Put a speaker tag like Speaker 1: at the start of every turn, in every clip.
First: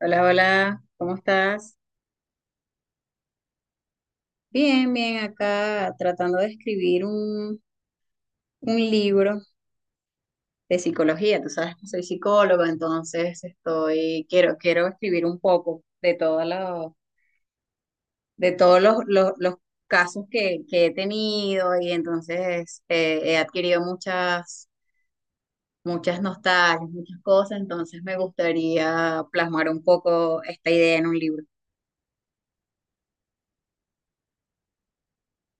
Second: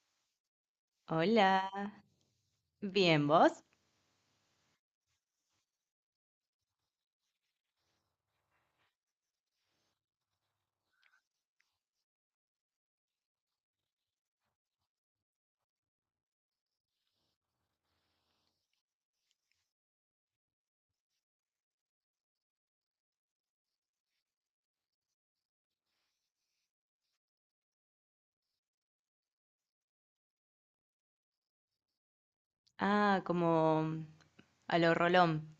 Speaker 1: Hola, hola, ¿cómo estás?
Speaker 2: Hola, bien, ¿vos?
Speaker 1: Bien, bien, acá tratando de escribir un libro de psicología. Tú sabes que soy psicóloga, entonces estoy, quiero escribir un poco de todos los casos que he tenido y entonces he adquirido muchas nostalgias, muchas cosas, entonces me gustaría plasmar un poco esta idea en un libro.
Speaker 2: Ah, como a lo Rolón.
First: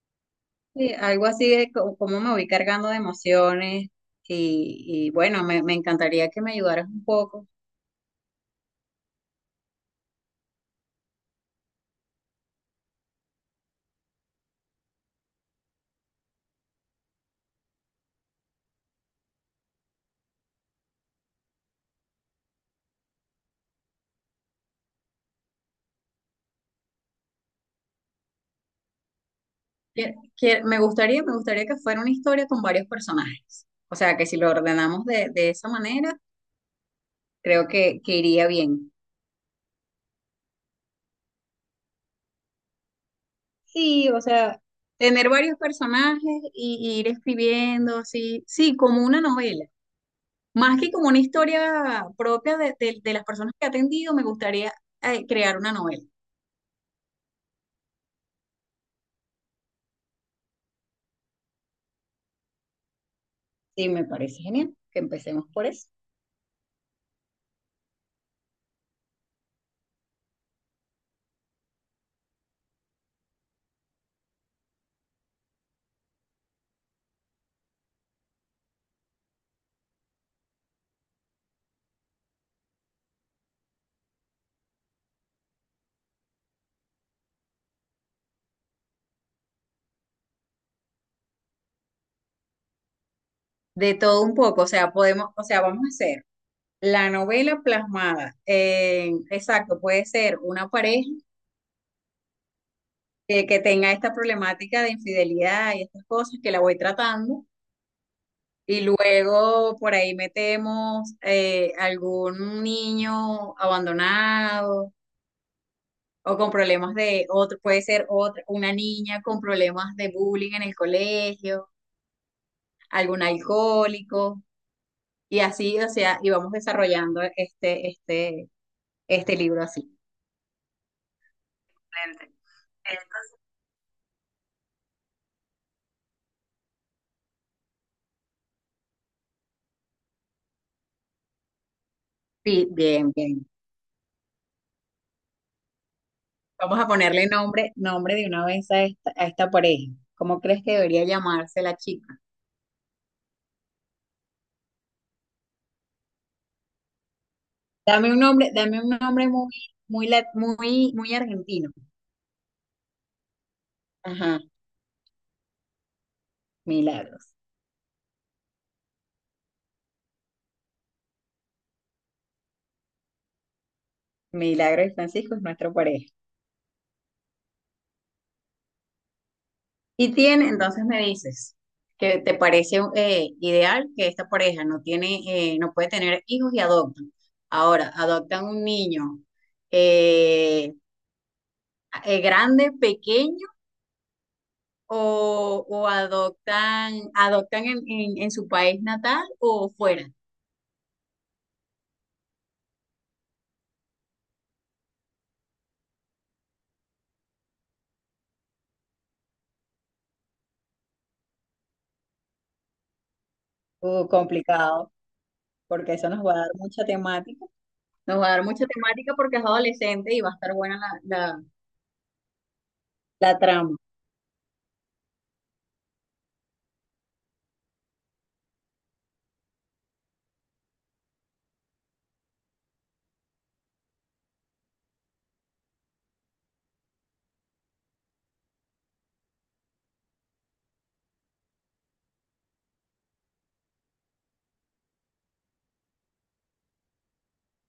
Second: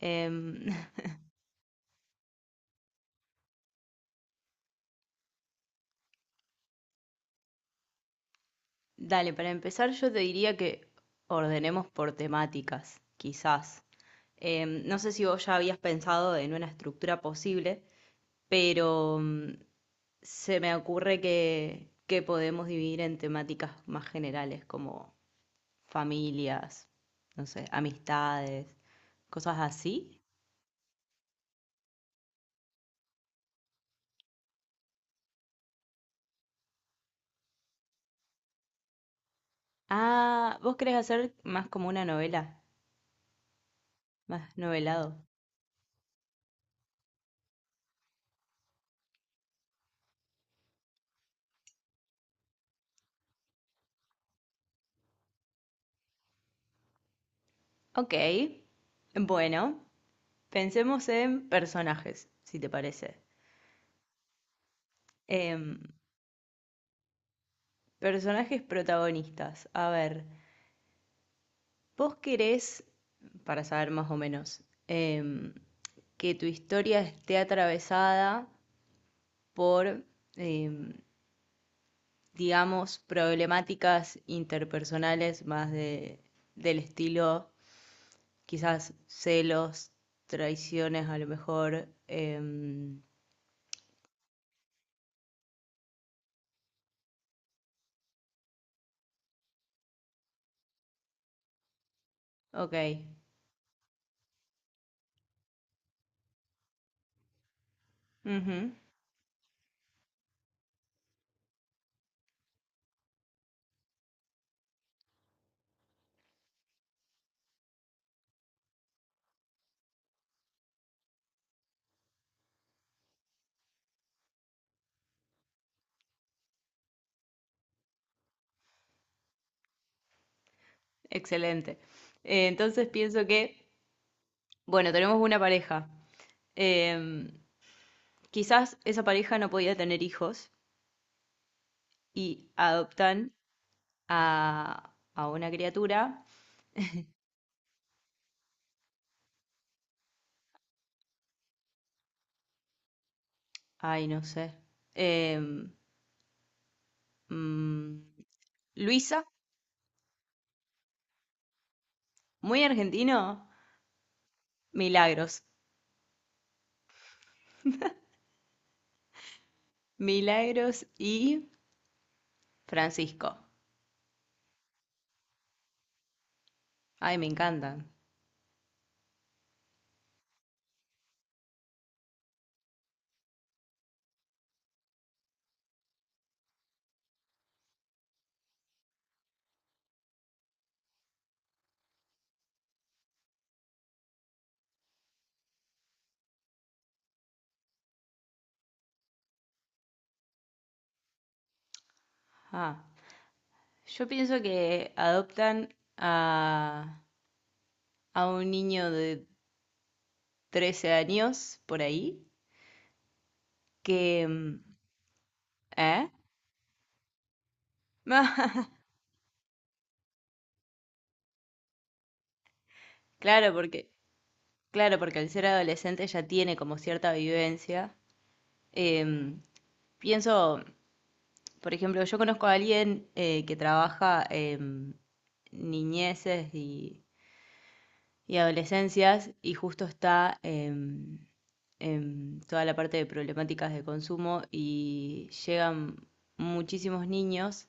Speaker 2: Em,
Speaker 1: Sí, algo así de cómo me voy cargando de emociones y, y bueno, me encantaría que me ayudaras un poco.
Speaker 2: dale, para empezar yo te diría que ordenemos por temáticas, quizás. No sé si vos ya habías pensado en una estructura posible, pero se me ocurre que podemos dividir en temáticas más generales, como familias, no sé, amistades, cosas así.
Speaker 1: Me gustaría, me gustaría que fuera una historia con varios personajes. O sea, que si lo ordenamos de esa manera, creo que iría bien.
Speaker 2: Ah, ¿vos querés hacer más como una novela,
Speaker 1: Sí, o
Speaker 2: más
Speaker 1: sea,
Speaker 2: novelado?
Speaker 1: tener varios personajes y ir escribiendo así, sí, como una novela. Más que como una historia propia de, de las personas que he atendido, me gustaría crear una novela.
Speaker 2: Ok, bueno, pensemos en personajes, si te parece.
Speaker 1: Sí, me parece genial que empecemos por
Speaker 2: Em,
Speaker 1: eso.
Speaker 2: personajes protagonistas. A ver, vos querés, para saber más o menos, em, que tu historia esté atravesada por, em, digamos, problemáticas interpersonales más del estilo, quizás celos, traiciones a lo mejor.
Speaker 1: De todo un poco, o sea, podemos, o sea, vamos a hacer la novela plasmada en, exacto, puede ser una pareja
Speaker 2: Ok.
Speaker 1: que tenga esta problemática de infidelidad y estas cosas que la voy tratando,
Speaker 2: Ujú.
Speaker 1: y luego por ahí metemos algún niño abandonado o con problemas de otro, puede ser otra, una niña con problemas de bullying en el colegio, algún alcohólico, y así, o sea, y vamos desarrollando este libro así.
Speaker 2: Excelente.
Speaker 1: Excelente.
Speaker 2: Entonces pienso
Speaker 1: Entonces,
Speaker 2: que, bueno, tenemos una pareja. Em, quizás esa pareja no podía tener hijos y
Speaker 1: sí, bien,
Speaker 2: adoptan
Speaker 1: bien.
Speaker 2: a una criatura.
Speaker 1: Vamos a ponerle nombre, nombre de una vez a esta pareja. ¿Cómo crees que debería llamarse la chica?
Speaker 2: Ay, no sé. Em, mm,
Speaker 1: Dame un
Speaker 2: Luisa,
Speaker 1: nombre muy argentino.
Speaker 2: muy argentino.
Speaker 1: Ajá,
Speaker 2: Milagros.
Speaker 1: Milagros.
Speaker 2: Milagros y Francisco.
Speaker 1: Milagros y Francisco es nuestra pareja.
Speaker 2: Ay, me encantan.
Speaker 1: Y tiene, entonces me dices, que te parece ideal que esta pareja no tiene, no puede tener hijos y adoptan. Ahora, adoptan un niño eh, grande, pequeño o adoptan, adoptan en su país natal o fuera.
Speaker 2: Ah, yo pienso que adoptan a un niño de 13 años por ahí que...
Speaker 1: Complicado, porque eso
Speaker 2: ¿Eh?
Speaker 1: nos va a dar mucha temática. Nos va a dar mucha temática porque es adolescente y va a estar buena la... la
Speaker 2: Claro,
Speaker 1: trama.
Speaker 2: porque, claro, porque al ser adolescente ya tiene como cierta vivencia. Em, pienso, por ejemplo, yo conozco a alguien que trabaja en niñeces y adolescencias y justo está en toda la parte de problemáticas de consumo y llegan muchísimos niños.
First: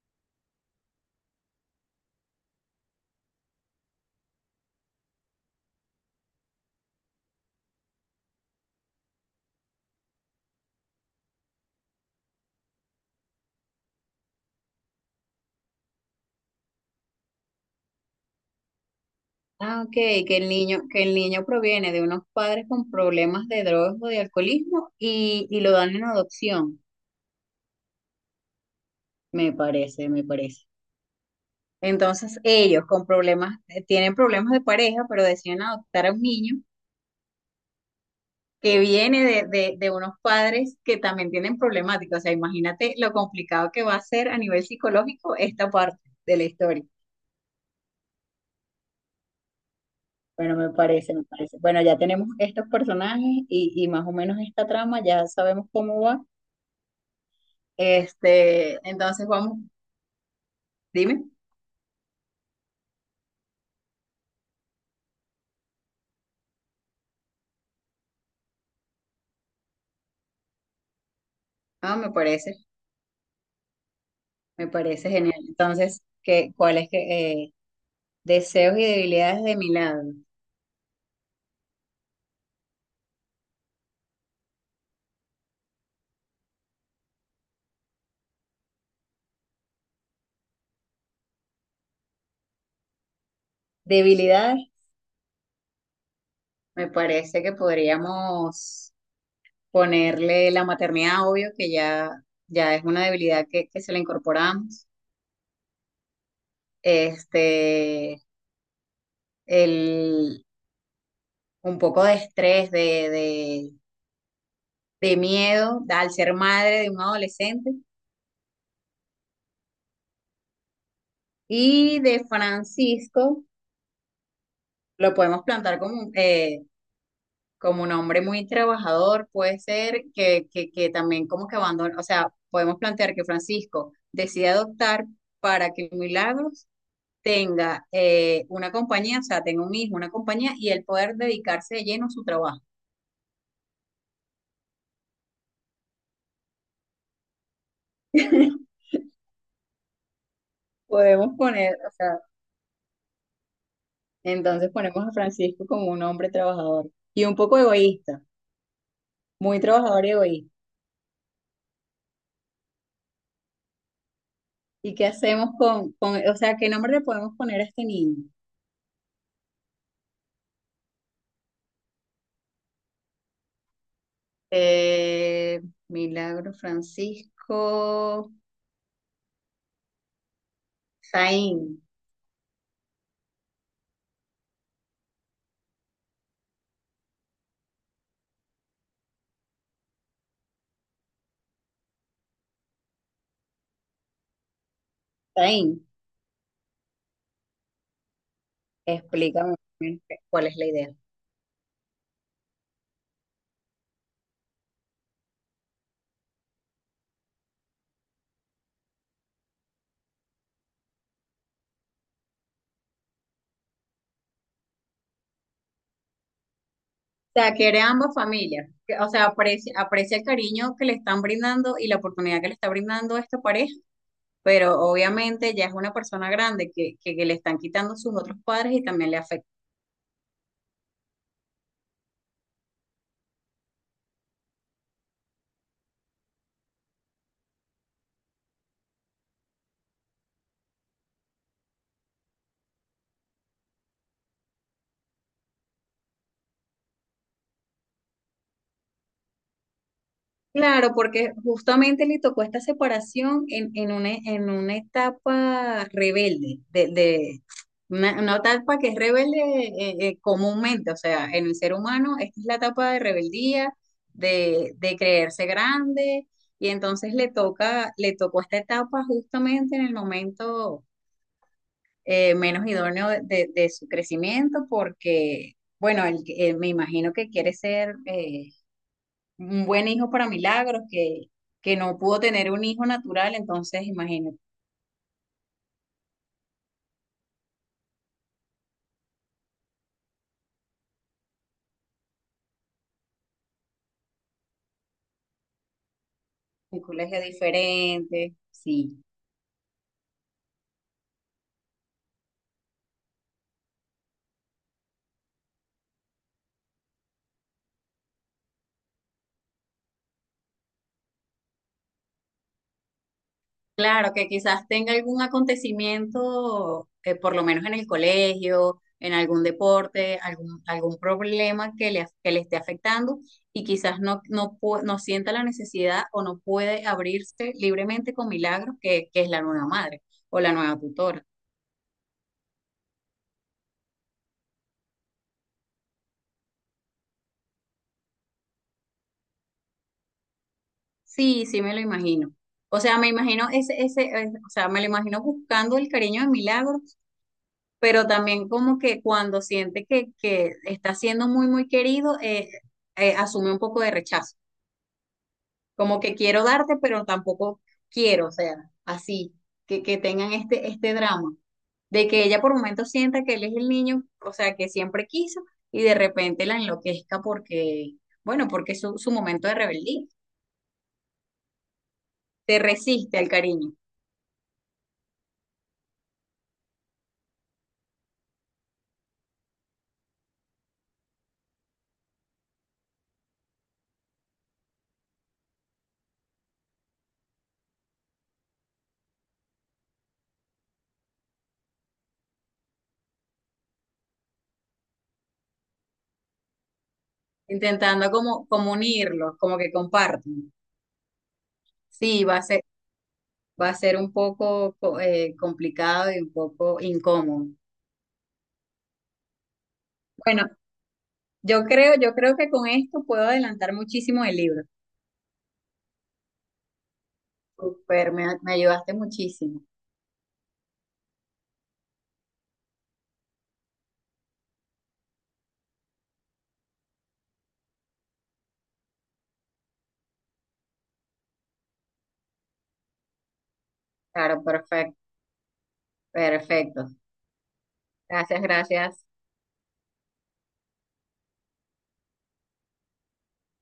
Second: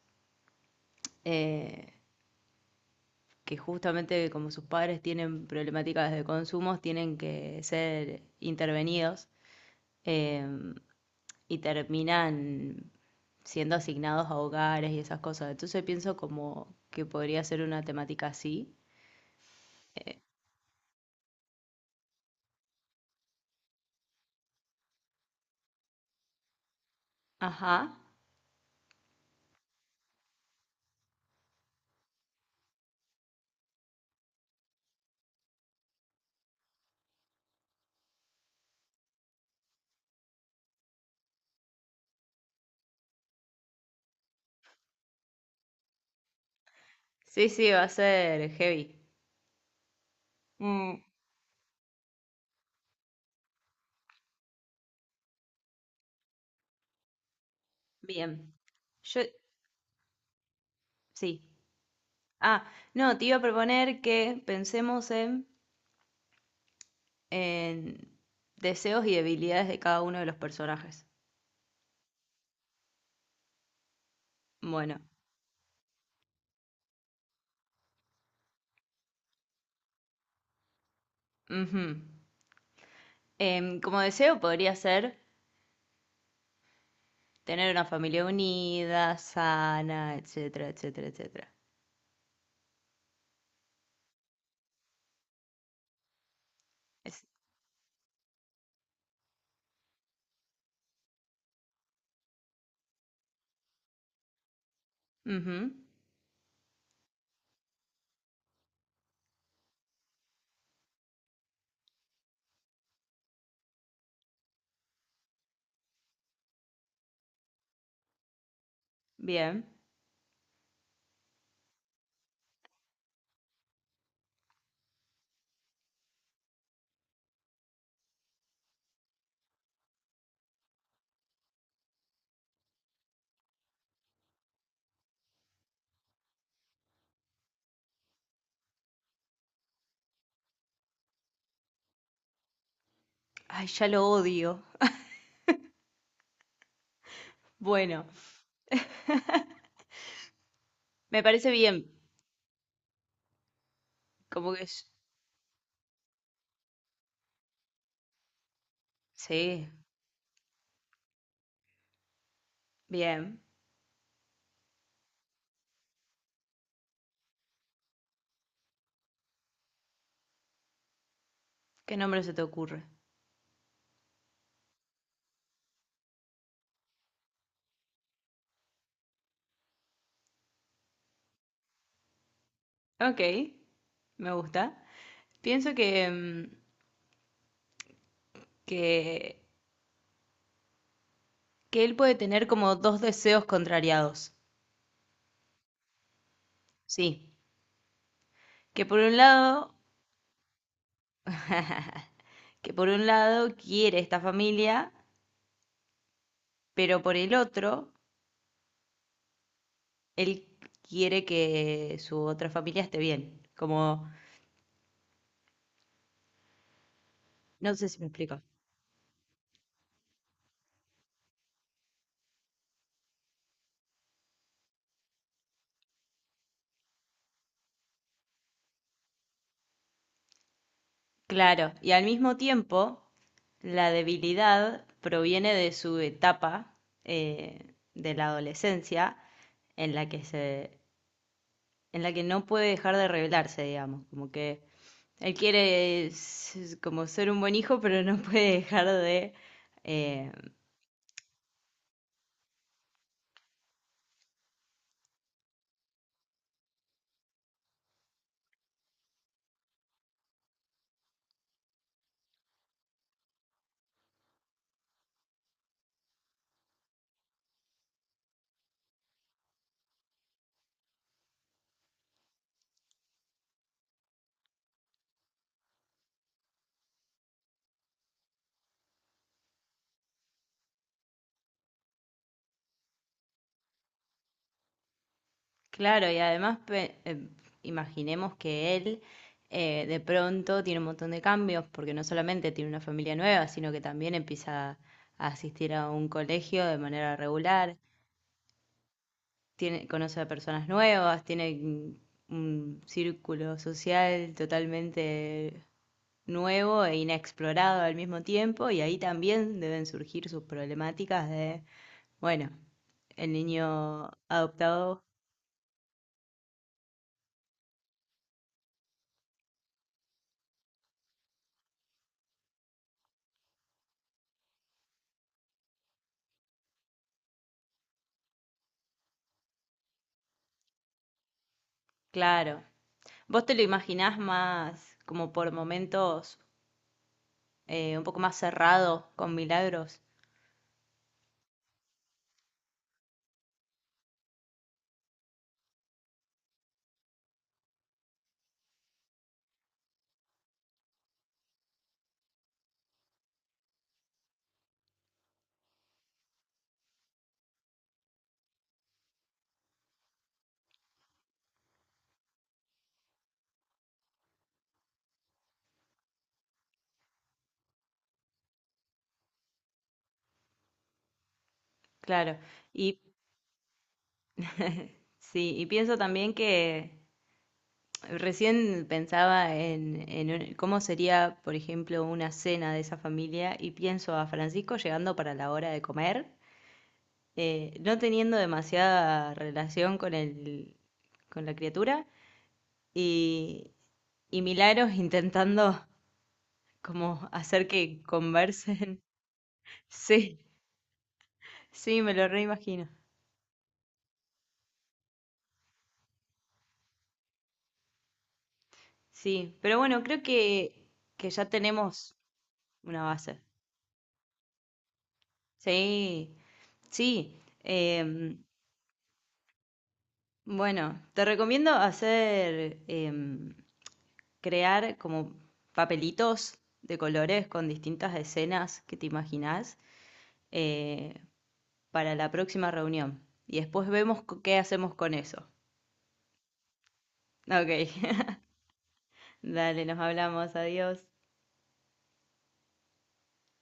Speaker 2: eh, que justamente como sus padres tienen problemáticas de consumos, tienen que ser intervenidos eh, y terminan siendo asignados a hogares y esas cosas. Entonces pienso como que podría ser una temática así.
Speaker 1: Ah, ok, que el niño proviene de unos padres con problemas de drogas o de alcoholismo y lo dan en adopción.
Speaker 2: Ajá.
Speaker 1: Me parece, me parece. Entonces ellos con problemas, tienen problemas de pareja, pero deciden adoptar a un niño que viene de unos padres que también tienen problemáticas. O sea, imagínate lo complicado que va a ser a nivel psicológico esta parte de la historia.
Speaker 2: Sí, sí, va a ser heavy.
Speaker 1: Bueno, me
Speaker 2: Mm,
Speaker 1: parece, me parece. Bueno, ya tenemos estos personajes y más o menos esta trama, ya sabemos cómo va.
Speaker 2: bien.
Speaker 1: Este,
Speaker 2: Yo,
Speaker 1: entonces vamos, dime.
Speaker 2: sí. Ah, no, te iba a proponer que pensemos en deseos y debilidades de cada uno de los personajes.
Speaker 1: Ah, me
Speaker 2: Bueno.
Speaker 1: parece genial. Entonces, ¿qué, cuáles que deseos y debilidades de mi lado?
Speaker 2: Ujú. Como deseo podría ser tener una familia unida, sana, etcétera, etcétera, etcétera.
Speaker 1: Debilidades, me
Speaker 2: Es-
Speaker 1: parece que podríamos ponerle la maternidad, obvio, ya es una debilidad que se le incorporamos.
Speaker 2: Ujú,
Speaker 1: Este, el, un poco de estrés, de miedo al ser madre de un adolescente.
Speaker 2: bien.
Speaker 1: Y de Francisco lo podemos plantar como, como un hombre muy trabajador, puede ser que también como que abandona, o sea, podemos plantear que Francisco decide adoptar para que Milagros tenga una compañía, o sea, tenga un hijo, una compañía y él poder dedicarse de lleno a su trabajo.
Speaker 2: Ay, ya lo odio. Bueno, me
Speaker 1: Podemos
Speaker 2: parece
Speaker 1: poner,
Speaker 2: bien.
Speaker 1: o sea,
Speaker 2: Como que
Speaker 1: entonces
Speaker 2: es-
Speaker 1: ponemos a Francisco como un hombre trabajador y un poco egoísta, muy
Speaker 2: Sí,
Speaker 1: trabajador y egoísta.
Speaker 2: bien.
Speaker 1: ¿Y qué hacemos o sea, qué nombre le podemos poner a este niño?
Speaker 2: ¿Qué nombre se te ocurre?
Speaker 1: Eh, Milagro Francisco Zain.
Speaker 2: Ok, me gusta. Pienso que, que él puede tener como dos deseos contrariados.
Speaker 1: Zain,
Speaker 2: Sí. Que por un lado,
Speaker 1: explícame cuál es la idea.
Speaker 2: que por un lado quiere esta familia, pero por el otro él quiere que su otra familia esté bien. Como,
Speaker 1: Sea,
Speaker 2: no
Speaker 1: quiere
Speaker 2: sé
Speaker 1: a
Speaker 2: si me
Speaker 1: ambas
Speaker 2: explico.
Speaker 1: familias. Que- O sea, aprecia, aprecia el cariño que le están brindando y la oportunidad que le está brindando esta pareja, pero obviamente ya es una persona grande que le están quitando sus otros padres y también le afecta.
Speaker 2: Claro. Y al mismo tiempo, la debilidad proviene de su etapa de la adolescencia en la que se, en la que no puede dejar de rebelarse, digamos. Como que él quiere s- como ser un buen hijo, pero no puede dejar de eh,
Speaker 1: Claro, porque justamente le tocó esta separación en una etapa rebelde, de, una etapa que es rebelde comúnmente, o sea, en el ser humano, esta es la etapa de rebeldía, de creerse grande, y entonces le tocó esta etapa justamente en el momento menos idóneo de, de su crecimiento, porque, bueno, él, me imagino que quiere ser... un buen hijo para Milagros, que no pudo tener un hijo natural, entonces imagínate,
Speaker 2: claro, y además pe- imaginemos que él de pronto tiene un montón de cambios, porque no solamente tiene una familia nueva, sino que también empieza a asistir a un colegio de
Speaker 1: un
Speaker 2: manera
Speaker 1: colegio
Speaker 2: regular,
Speaker 1: diferente, sí.
Speaker 2: conoce a personas nuevas, tiene un círculo social totalmente nuevo e inexplorado al mismo tiempo, y ahí también deben surgir sus problemáticas de, bueno, el niño
Speaker 1: Claro, que quizás tenga
Speaker 2: adoptado,
Speaker 1: algún acontecimiento, por lo menos en el colegio, en algún deporte, algún problema que le, que le esté afectando y quizás no sienta la necesidad o no puede abrirse libremente con Milagros, que es la nueva madre o la nueva tutora.
Speaker 2: claro. ¿Vos te lo imaginás más, como por momentos, un poco más cerrado con Milagros?
Speaker 1: Sí, sí me lo imagino. O sea, me imagino ese, ese, o sea, me lo imagino buscando el cariño de Milagro, pero también como que cuando siente que está siendo muy querido, asume un poco de rechazo. Como que quiero darte, pero tampoco quiero, o sea, así, que tengan este drama, de que ella por momentos sienta que él es el niño, o sea, que siempre quiso, y de repente la enloquezca porque, bueno, porque es su, su momento de rebeldía,
Speaker 2: Claro.
Speaker 1: se
Speaker 2: Y
Speaker 1: resiste al cariño.
Speaker 2: sí, y pienso también que recién pensaba en un- cómo sería, por ejemplo, una cena de esa familia y pienso a Francisco llegando para la hora de comer, no teniendo demasiada relación con el, con la criatura y, y Milagros intentando como hacer que
Speaker 1: Intentando como, como
Speaker 2: conversen.
Speaker 1: unirlos, como que
Speaker 2: Sí.
Speaker 1: compartan.
Speaker 2: Sí,
Speaker 1: Sí,
Speaker 2: me lo reimagino.
Speaker 1: va a ser un poco complicado y un poco incómodo.
Speaker 2: Sí, pero bueno, creo
Speaker 1: Bueno,
Speaker 2: que ya
Speaker 1: yo
Speaker 2: tenemos
Speaker 1: creo que con esto
Speaker 2: una
Speaker 1: puedo
Speaker 2: base.
Speaker 1: adelantar muchísimo el libro.
Speaker 2: Sí, sí.
Speaker 1: Super, me,
Speaker 2: em,
Speaker 1: me ayudaste muchísimo.
Speaker 2: bueno, te recomiendo hacer, crear como papelitos de colores con distintas escenas que te imaginás eh, para la próxima reunión. Y después vemos co-
Speaker 1: Claro,
Speaker 2: qué hacemos
Speaker 1: perfecto,
Speaker 2: con eso.
Speaker 1: perfecto.
Speaker 2: Ok,
Speaker 1: Gracias, gracias.
Speaker 2: dale, nos hablamos, adiós.